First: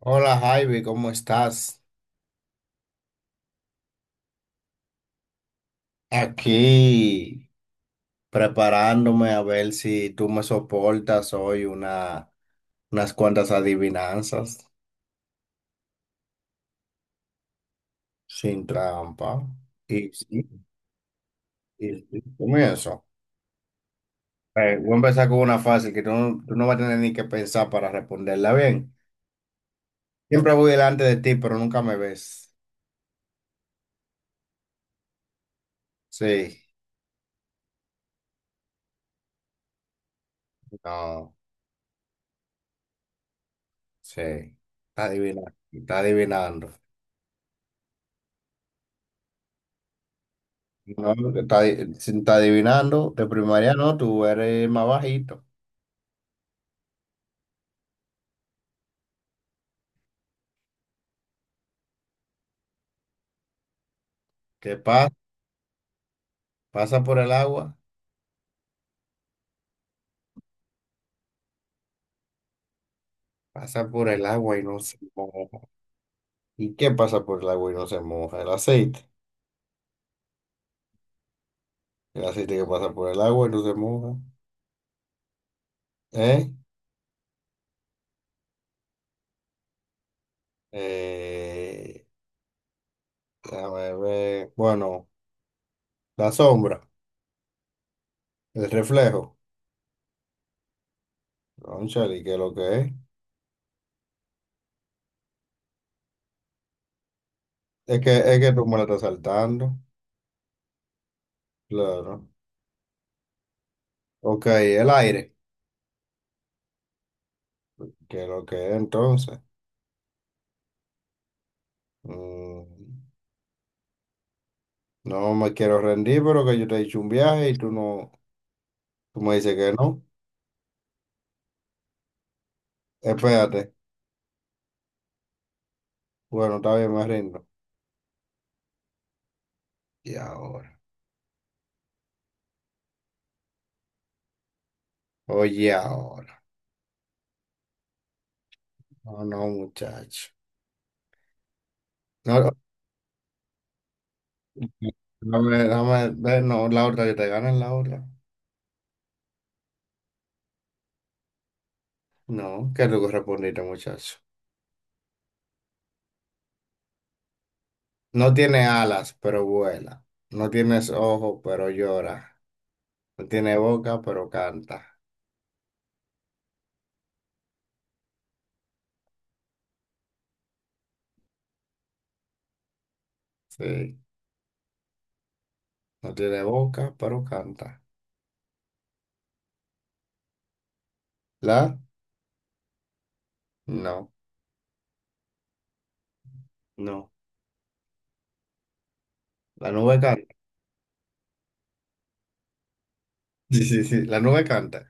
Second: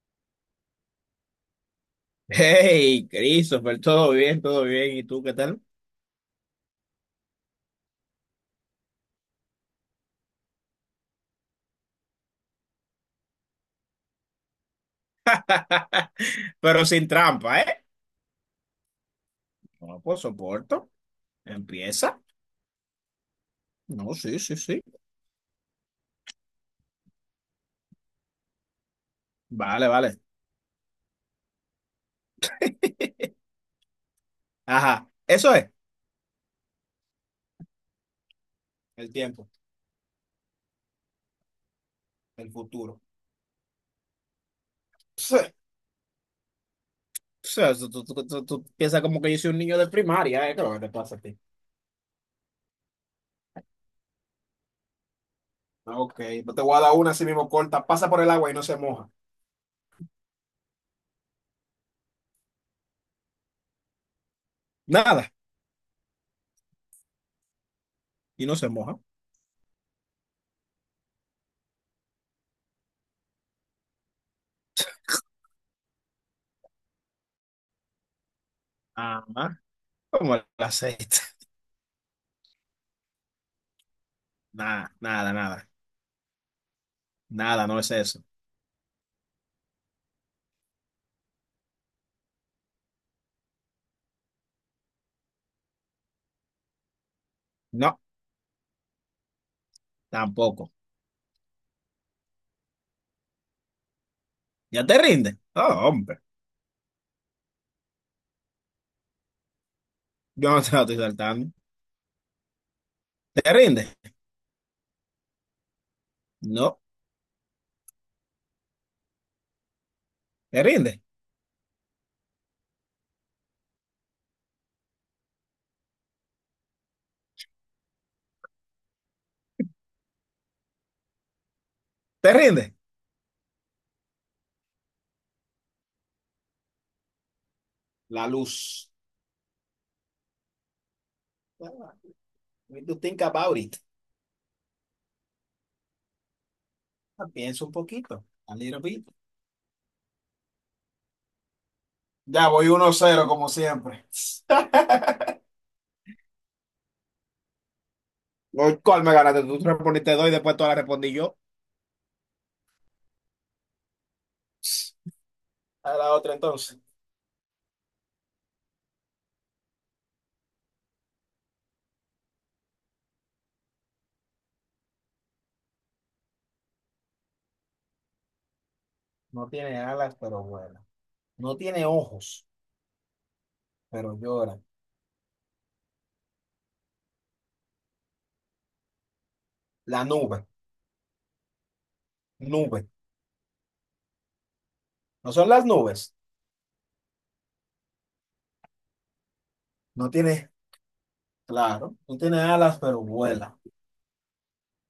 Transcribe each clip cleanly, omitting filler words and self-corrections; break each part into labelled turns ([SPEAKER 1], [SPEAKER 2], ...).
[SPEAKER 1] Hola Javi, ¿cómo estás?
[SPEAKER 2] Hey, Christopher, todo bien, todo bien. ¿Y tú qué tal?
[SPEAKER 1] Aquí preparándome a ver si tú me soportas hoy unas cuantas adivinanzas
[SPEAKER 2] Pero sin trampa, ¿eh?
[SPEAKER 1] sin trampa.
[SPEAKER 2] No,
[SPEAKER 1] Y
[SPEAKER 2] pues
[SPEAKER 1] sí,
[SPEAKER 2] soporto.
[SPEAKER 1] y
[SPEAKER 2] Empieza.
[SPEAKER 1] sí, comienzo.
[SPEAKER 2] No, sí, sí, sí.
[SPEAKER 1] Voy a empezar con una fácil que tú no vas a tener ni que pensar para responderla bien.
[SPEAKER 2] Vale, vale.
[SPEAKER 1] Siempre voy delante de ti, pero nunca me ves.
[SPEAKER 2] Ajá, eso es.
[SPEAKER 1] Sí,
[SPEAKER 2] El tiempo,
[SPEAKER 1] no,
[SPEAKER 2] el futuro.
[SPEAKER 1] sí. Está adivinando,
[SPEAKER 2] Pse,
[SPEAKER 1] está adivinando.
[SPEAKER 2] pse, tú piensas como que yo soy un niño de primaria, ¿eh? ¿Qué es lo que te
[SPEAKER 1] No,
[SPEAKER 2] pasa a ti?
[SPEAKER 1] te está, si está adivinando, de primaria no, tú eres más bajito.
[SPEAKER 2] Ah, ok, pues te voy a dar una así mismo corta. Pasa por el agua y no se moja.
[SPEAKER 1] ¿Qué pasa?
[SPEAKER 2] Nada,
[SPEAKER 1] Pasa por el agua,
[SPEAKER 2] y no se moja.
[SPEAKER 1] pasa por el agua y no se moja. ¿Y qué pasa por el agua y no se moja? El aceite.
[SPEAKER 2] Ajá, como el aceite.
[SPEAKER 1] El aceite que pasa por el agua y no se moja.
[SPEAKER 2] Nada, nada, nada.
[SPEAKER 1] ¿Eh?
[SPEAKER 2] Nada, no es eso.
[SPEAKER 1] Eh, déjame ver. Bueno, la sombra,
[SPEAKER 2] No,
[SPEAKER 1] el reflejo.
[SPEAKER 2] tampoco.
[SPEAKER 1] Cónchale, ¿qué es lo que es?
[SPEAKER 2] ¿Ya te rindes? Oh, hombre,
[SPEAKER 1] Es que tú me la estás saltando.
[SPEAKER 2] yo no te la estoy saltando.
[SPEAKER 1] Claro.
[SPEAKER 2] ¿Te rindes?
[SPEAKER 1] Ok, el aire.
[SPEAKER 2] No,
[SPEAKER 1] ¿Qué es lo que es entonces?
[SPEAKER 2] ¿te rindes?
[SPEAKER 1] Mm. No me quiero rendir, pero que yo te he dicho un viaje y tú me dices que no.
[SPEAKER 2] ¿Te rindes?
[SPEAKER 1] Espérate. Bueno, está bien, me rindo.
[SPEAKER 2] La luz.
[SPEAKER 1] Y ahora.
[SPEAKER 2] What do you think about it?
[SPEAKER 1] Oye, ahora.
[SPEAKER 2] Ah, piensa un poquito. A little bit.
[SPEAKER 1] No, no, muchacho. No,
[SPEAKER 2] Ya
[SPEAKER 1] no,
[SPEAKER 2] voy uno cero como siempre.
[SPEAKER 1] ve, no, la otra que te gana es la otra.
[SPEAKER 2] Voy, ¿cuál me ganaste? Tú respondiste dos y después todas las respondí yo.
[SPEAKER 1] No, que tú respondiste, muchacho.
[SPEAKER 2] A la otra entonces.
[SPEAKER 1] No tiene alas, pero vuela. No tienes ojos, pero llora. No tiene boca, pero canta.
[SPEAKER 2] No tiene alas, pero vuela. No tiene ojos,
[SPEAKER 1] Sí.
[SPEAKER 2] pero llora.
[SPEAKER 1] No tiene boca, pero canta.
[SPEAKER 2] La nube,
[SPEAKER 1] ¿La?
[SPEAKER 2] nube.
[SPEAKER 1] No.
[SPEAKER 2] ¿No son las nubes?
[SPEAKER 1] No. La nube
[SPEAKER 2] No
[SPEAKER 1] canta.
[SPEAKER 2] tiene, claro, no tiene alas, pero vuela.
[SPEAKER 1] Sí, sí, sí. La nube canta.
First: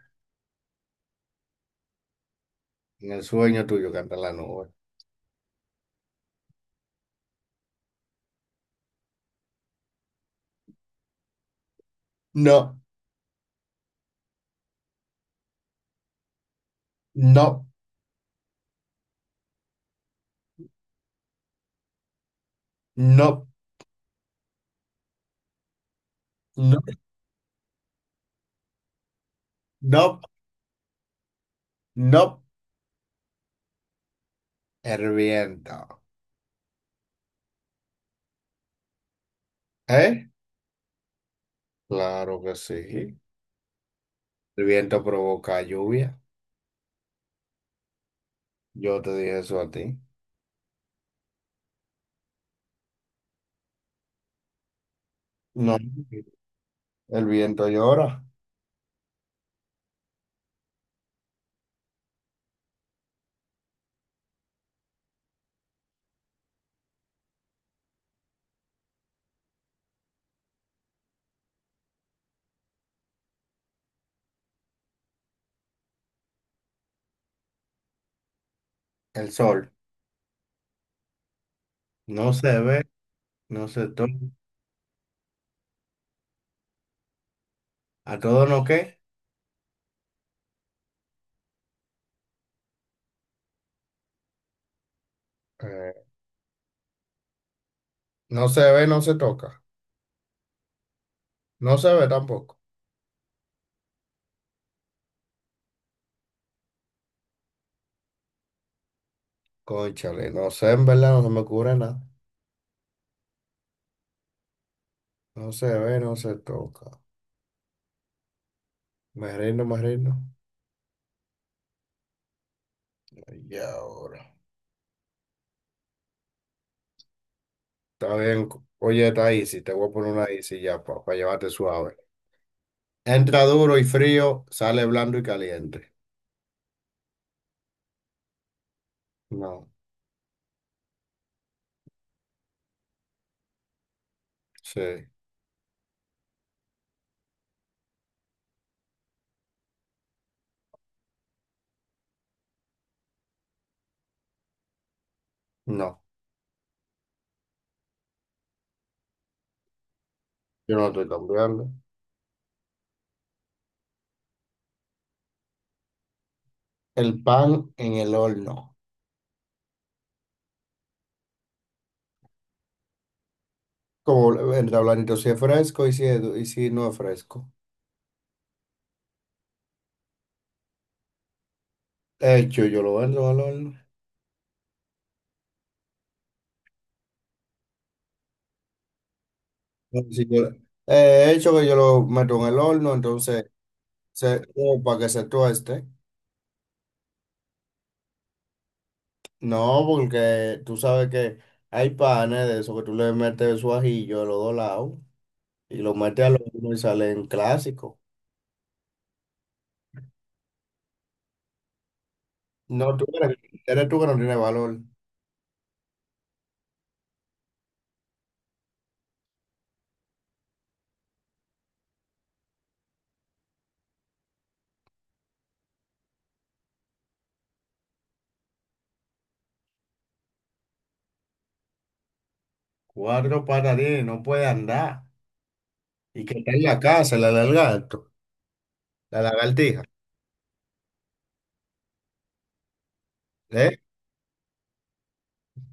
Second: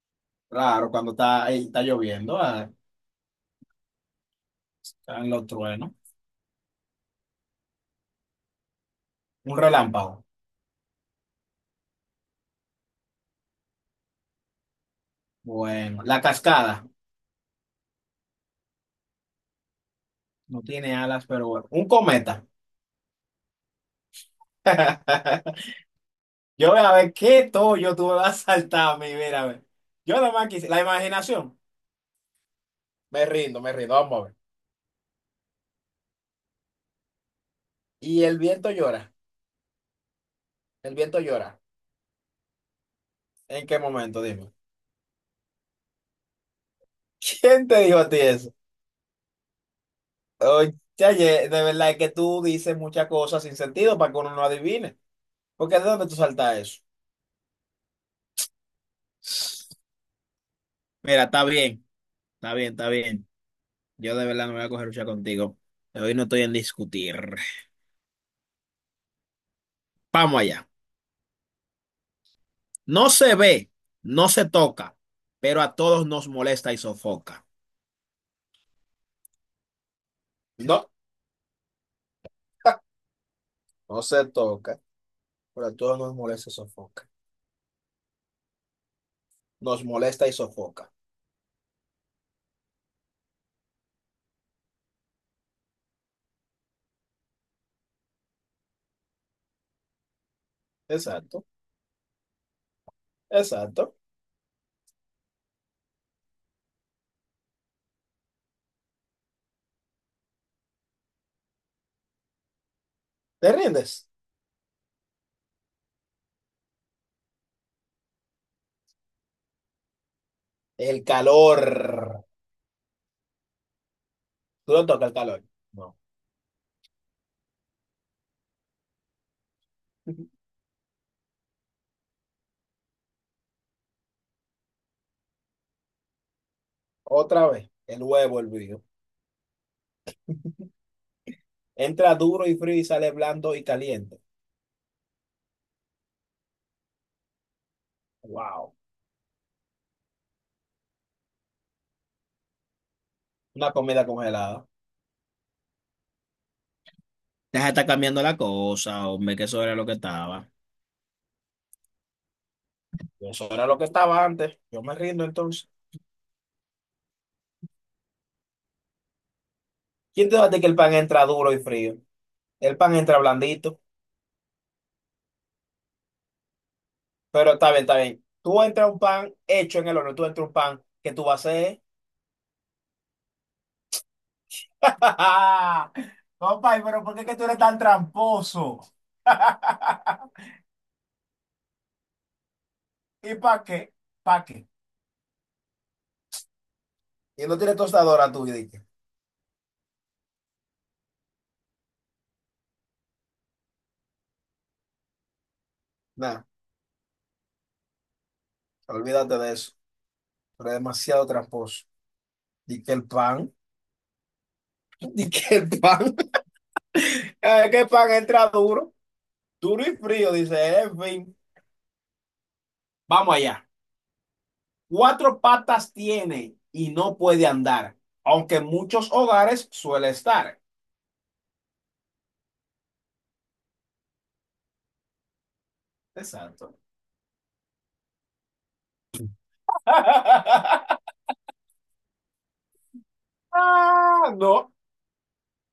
[SPEAKER 2] Claro, cuando está, está lloviendo, ah,
[SPEAKER 1] En el sueño tuyo canta la nube.
[SPEAKER 2] están los truenos. Un relámpago.
[SPEAKER 1] No,
[SPEAKER 2] Bueno, la cascada.
[SPEAKER 1] no,
[SPEAKER 2] No tiene alas, pero bueno. Un cometa.
[SPEAKER 1] no,
[SPEAKER 2] Yo
[SPEAKER 1] no,
[SPEAKER 2] voy a ver qué yo tú me vas a saltar a mí, mira, a ver. Yo
[SPEAKER 1] no,
[SPEAKER 2] nada más quise. La imaginación.
[SPEAKER 1] no.
[SPEAKER 2] Me rindo, me rindo. Vamos a ver.
[SPEAKER 1] El viento.
[SPEAKER 2] Y el viento llora.
[SPEAKER 1] ¿Eh?
[SPEAKER 2] El viento llora.
[SPEAKER 1] Claro que sí.
[SPEAKER 2] ¿En qué momento? Dime.
[SPEAKER 1] El viento provoca lluvia.
[SPEAKER 2] ¿Quién te dijo a ti eso?
[SPEAKER 1] Yo te dije eso a ti.
[SPEAKER 2] Oye, de verdad es que tú dices muchas cosas sin sentido para que uno no adivine.
[SPEAKER 1] No,
[SPEAKER 2] Porque ¿de dónde tú saltas eso?
[SPEAKER 1] el viento llora.
[SPEAKER 2] Mira, está bien. Está bien, está bien. Yo de verdad no me voy a coger lucha contigo. Hoy no estoy en discutir. Vamos allá. No se ve, no se toca, pero a todos nos molesta y sofoca.
[SPEAKER 1] El sol
[SPEAKER 2] No,
[SPEAKER 1] no se ve, no se
[SPEAKER 2] no
[SPEAKER 1] toca.
[SPEAKER 2] se toca, pero a todos nos molesta y sofoca.
[SPEAKER 1] ¿A todo no qué?
[SPEAKER 2] Nos molesta y sofoca.
[SPEAKER 1] Eh, no se ve, no se toca.
[SPEAKER 2] Exacto,
[SPEAKER 1] No se ve tampoco.
[SPEAKER 2] exacto.
[SPEAKER 1] Cónchale, no sé, en verdad no se me ocurre nada.
[SPEAKER 2] ¿Te rindes?
[SPEAKER 1] No se ve, no se toca. Me rindo, me rindo.
[SPEAKER 2] El calor.
[SPEAKER 1] Y ahora.
[SPEAKER 2] ¿Tú no tocas el calor? No.
[SPEAKER 1] Está bien. Oye, está easy. Te voy a poner una easy ya para llevarte suave. Entra duro y frío, sale blando y caliente.
[SPEAKER 2] Otra vez, el huevo hervido.
[SPEAKER 1] No,
[SPEAKER 2] Entra duro y frío y sale blando y caliente.
[SPEAKER 1] sí,
[SPEAKER 2] Wow. Una comida congelada.
[SPEAKER 1] no.
[SPEAKER 2] Deja de estar cambiando la cosa, hombre, que eso era lo que estaba.
[SPEAKER 1] Yo no estoy cambiando.
[SPEAKER 2] Eso era lo que estaba antes. Yo me rindo entonces.
[SPEAKER 1] El pan en el horno.
[SPEAKER 2] ¿Quién te dice que el pan entra duro y frío? El pan entra blandito.
[SPEAKER 1] Como entra blandito si es fresco y si, y si no es fresco.
[SPEAKER 2] Pero está bien, está bien. Tú entras un pan hecho en el horno, tú entras un pan que tú vas a hacer.
[SPEAKER 1] Hecho, yo lo entro al horno.
[SPEAKER 2] Compa, pero ¿por qué es que tú eres tan tramposo?
[SPEAKER 1] Si yo- hecho que yo lo meto en el horno,
[SPEAKER 2] ¿Y
[SPEAKER 1] entonces,
[SPEAKER 2] para qué?
[SPEAKER 1] se,
[SPEAKER 2] ¿Para qué?
[SPEAKER 1] o para que se tueste.
[SPEAKER 2] Y no tienes tostadora tú, y dije,
[SPEAKER 1] No, porque tú sabes que hay panes de eso que tú le metes su ajillo de los dos lados. Y lo mete a lo
[SPEAKER 2] nada,
[SPEAKER 1] uno y salen en clásico.
[SPEAKER 2] olvídate de eso. Pero es demasiado tramposo. Di que
[SPEAKER 1] No, tú
[SPEAKER 2] el
[SPEAKER 1] eres,
[SPEAKER 2] pan,
[SPEAKER 1] eres tú que no tienes valor.
[SPEAKER 2] di que el pan, que el pan entra duro. Duro y frío, dice, en fin. Vamos allá. Cuatro patas tiene y no puede andar, aunque en muchos hogares suele estar.
[SPEAKER 1] Cuatro patadines, no puede andar. Y que está en la
[SPEAKER 2] Exacto.
[SPEAKER 1] casa, la lagarto, la lagartija, ¿eh?
[SPEAKER 2] Ah, no.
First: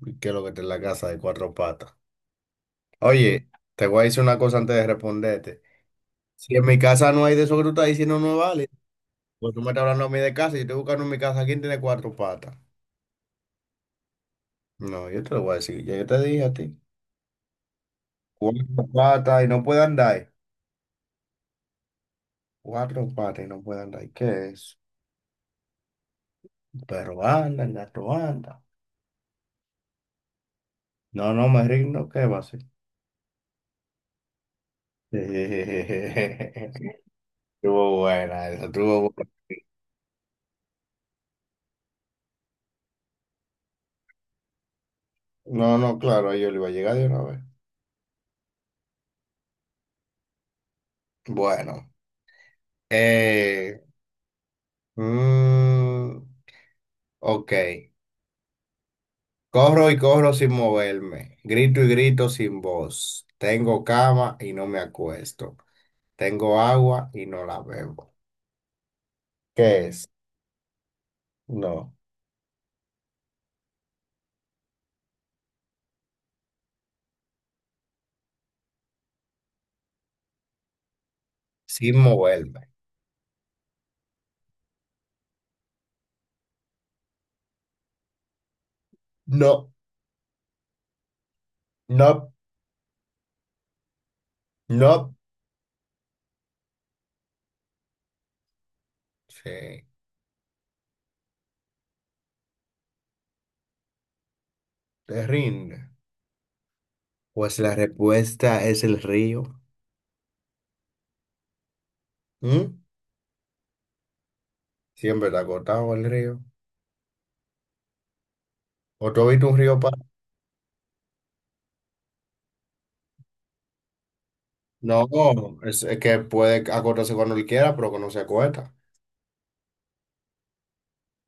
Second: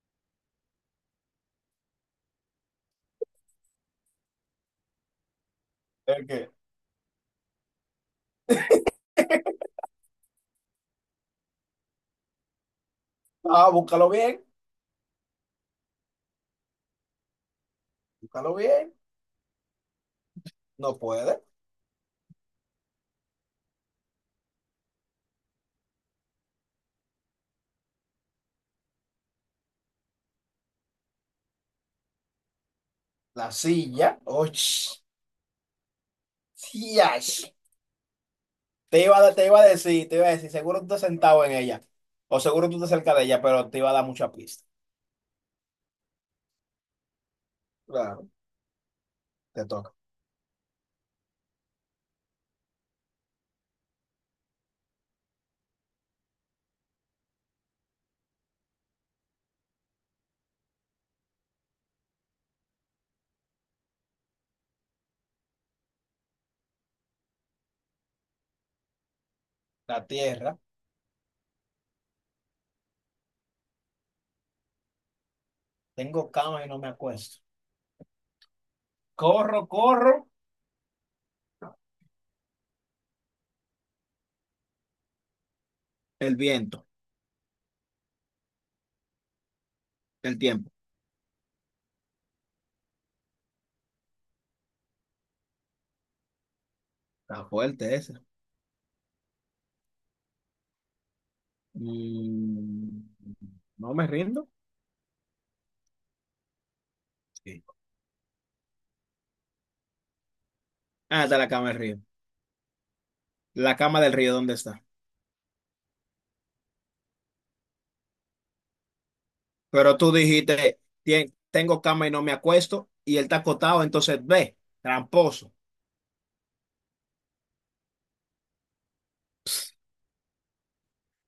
[SPEAKER 1] Y que lo que está en la casa de cuatro patas. Oye, te voy a decir una cosa antes de responderte.
[SPEAKER 2] ¿El qué?
[SPEAKER 1] Si en mi casa no hay de eso que tú estás diciendo, no es válido. Pues tú me estás hablando a mí de casa y yo estoy buscando en mi casa quién tiene cuatro patas.
[SPEAKER 2] Ah, búscalo bien,
[SPEAKER 1] No, yo te lo voy a decir, ya yo te dije a ti.
[SPEAKER 2] búscalo
[SPEAKER 1] Cuatro
[SPEAKER 2] bien.
[SPEAKER 1] patas y no puede andar.
[SPEAKER 2] No puede.
[SPEAKER 1] Cuatro patas y no puede andar. ¿Qué es? Pero anda, gato anda. No, no me rindo, ¿qué va a ser?
[SPEAKER 2] La silla. Oh,
[SPEAKER 1] Estuvo buena, esa estuvo
[SPEAKER 2] te iba,
[SPEAKER 1] buena.
[SPEAKER 2] te iba a decir, te iba a decir, seguro tú estás sentado en ella. O seguro tú estás cerca de ella, pero te iba a dar mucha pista.
[SPEAKER 1] No, no, claro, a ellos le iba a llegar de una vez.
[SPEAKER 2] Claro, te toca.
[SPEAKER 1] Bueno, eh, mm, ok. Corro y corro sin moverme, grito y grito sin voz. Tengo cama y no me acuesto. Tengo agua y no la bebo. ¿Qué
[SPEAKER 2] La
[SPEAKER 1] es?
[SPEAKER 2] tierra.
[SPEAKER 1] No,
[SPEAKER 2] Tengo cama y no me acuesto. Corro, corro.
[SPEAKER 1] sin moverme.
[SPEAKER 2] El viento,
[SPEAKER 1] No,
[SPEAKER 2] el tiempo.
[SPEAKER 1] no, no.
[SPEAKER 2] Está fuerte ese.
[SPEAKER 1] Sí,
[SPEAKER 2] Mm, no me rindo.
[SPEAKER 1] te rinde. Pues
[SPEAKER 2] Sí.
[SPEAKER 1] la respuesta es el río.
[SPEAKER 2] Ah, está la cama del río.
[SPEAKER 1] ¿Mm?
[SPEAKER 2] La cama del río, ¿dónde está?
[SPEAKER 1] Siempre está acotado el río. ¿O tú has visto un río para...?
[SPEAKER 2] Pero tú dijiste, "Tien- tengo cama y no me acuesto", y él está acotado, entonces ve,
[SPEAKER 1] No,
[SPEAKER 2] tramposo.
[SPEAKER 1] es que puede acotarse cuando él quiera, pero que no se acuesta.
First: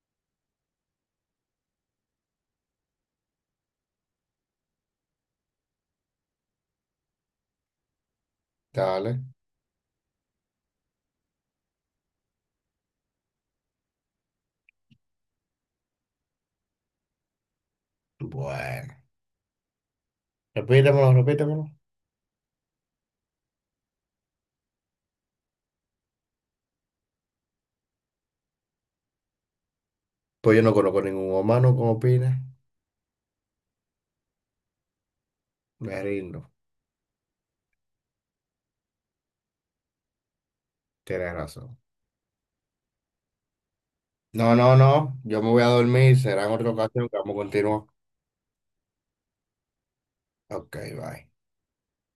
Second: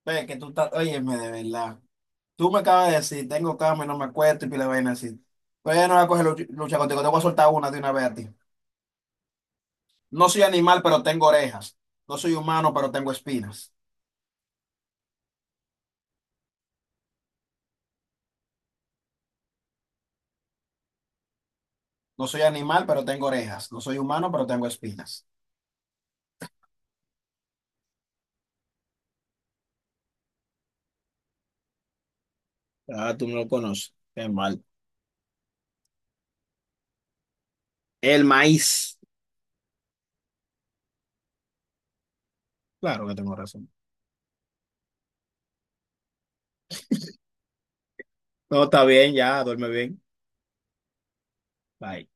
[SPEAKER 2] Ve que tú estás, óyeme, de verdad. Tú me acabas de decir, tengo cama y no me acuesto y pila de vaina así. Pero ya no voy a coger lucha contigo, te voy a soltar una de una vez a ti.
[SPEAKER 1] Dale.
[SPEAKER 2] No soy animal, pero tengo orejas. No soy humano, pero tengo espinas.
[SPEAKER 1] Bueno. Repítemelo, repítemelo.
[SPEAKER 2] No soy animal, pero tengo orejas. No soy humano, pero tengo espinas.
[SPEAKER 1] Pues yo no conozco ningún humano como opina.
[SPEAKER 2] Ah, tú no lo conoces. Qué mal.
[SPEAKER 1] Me rindo.
[SPEAKER 2] El maíz.
[SPEAKER 1] Tienes razón.
[SPEAKER 2] Claro que tengo razón.
[SPEAKER 1] No, no, no. Yo me voy a dormir. Será en otra ocasión que vamos a continuar.
[SPEAKER 2] No, está bien, ya, duerme bien.
[SPEAKER 1] Ok, bye.
[SPEAKER 2] Bye.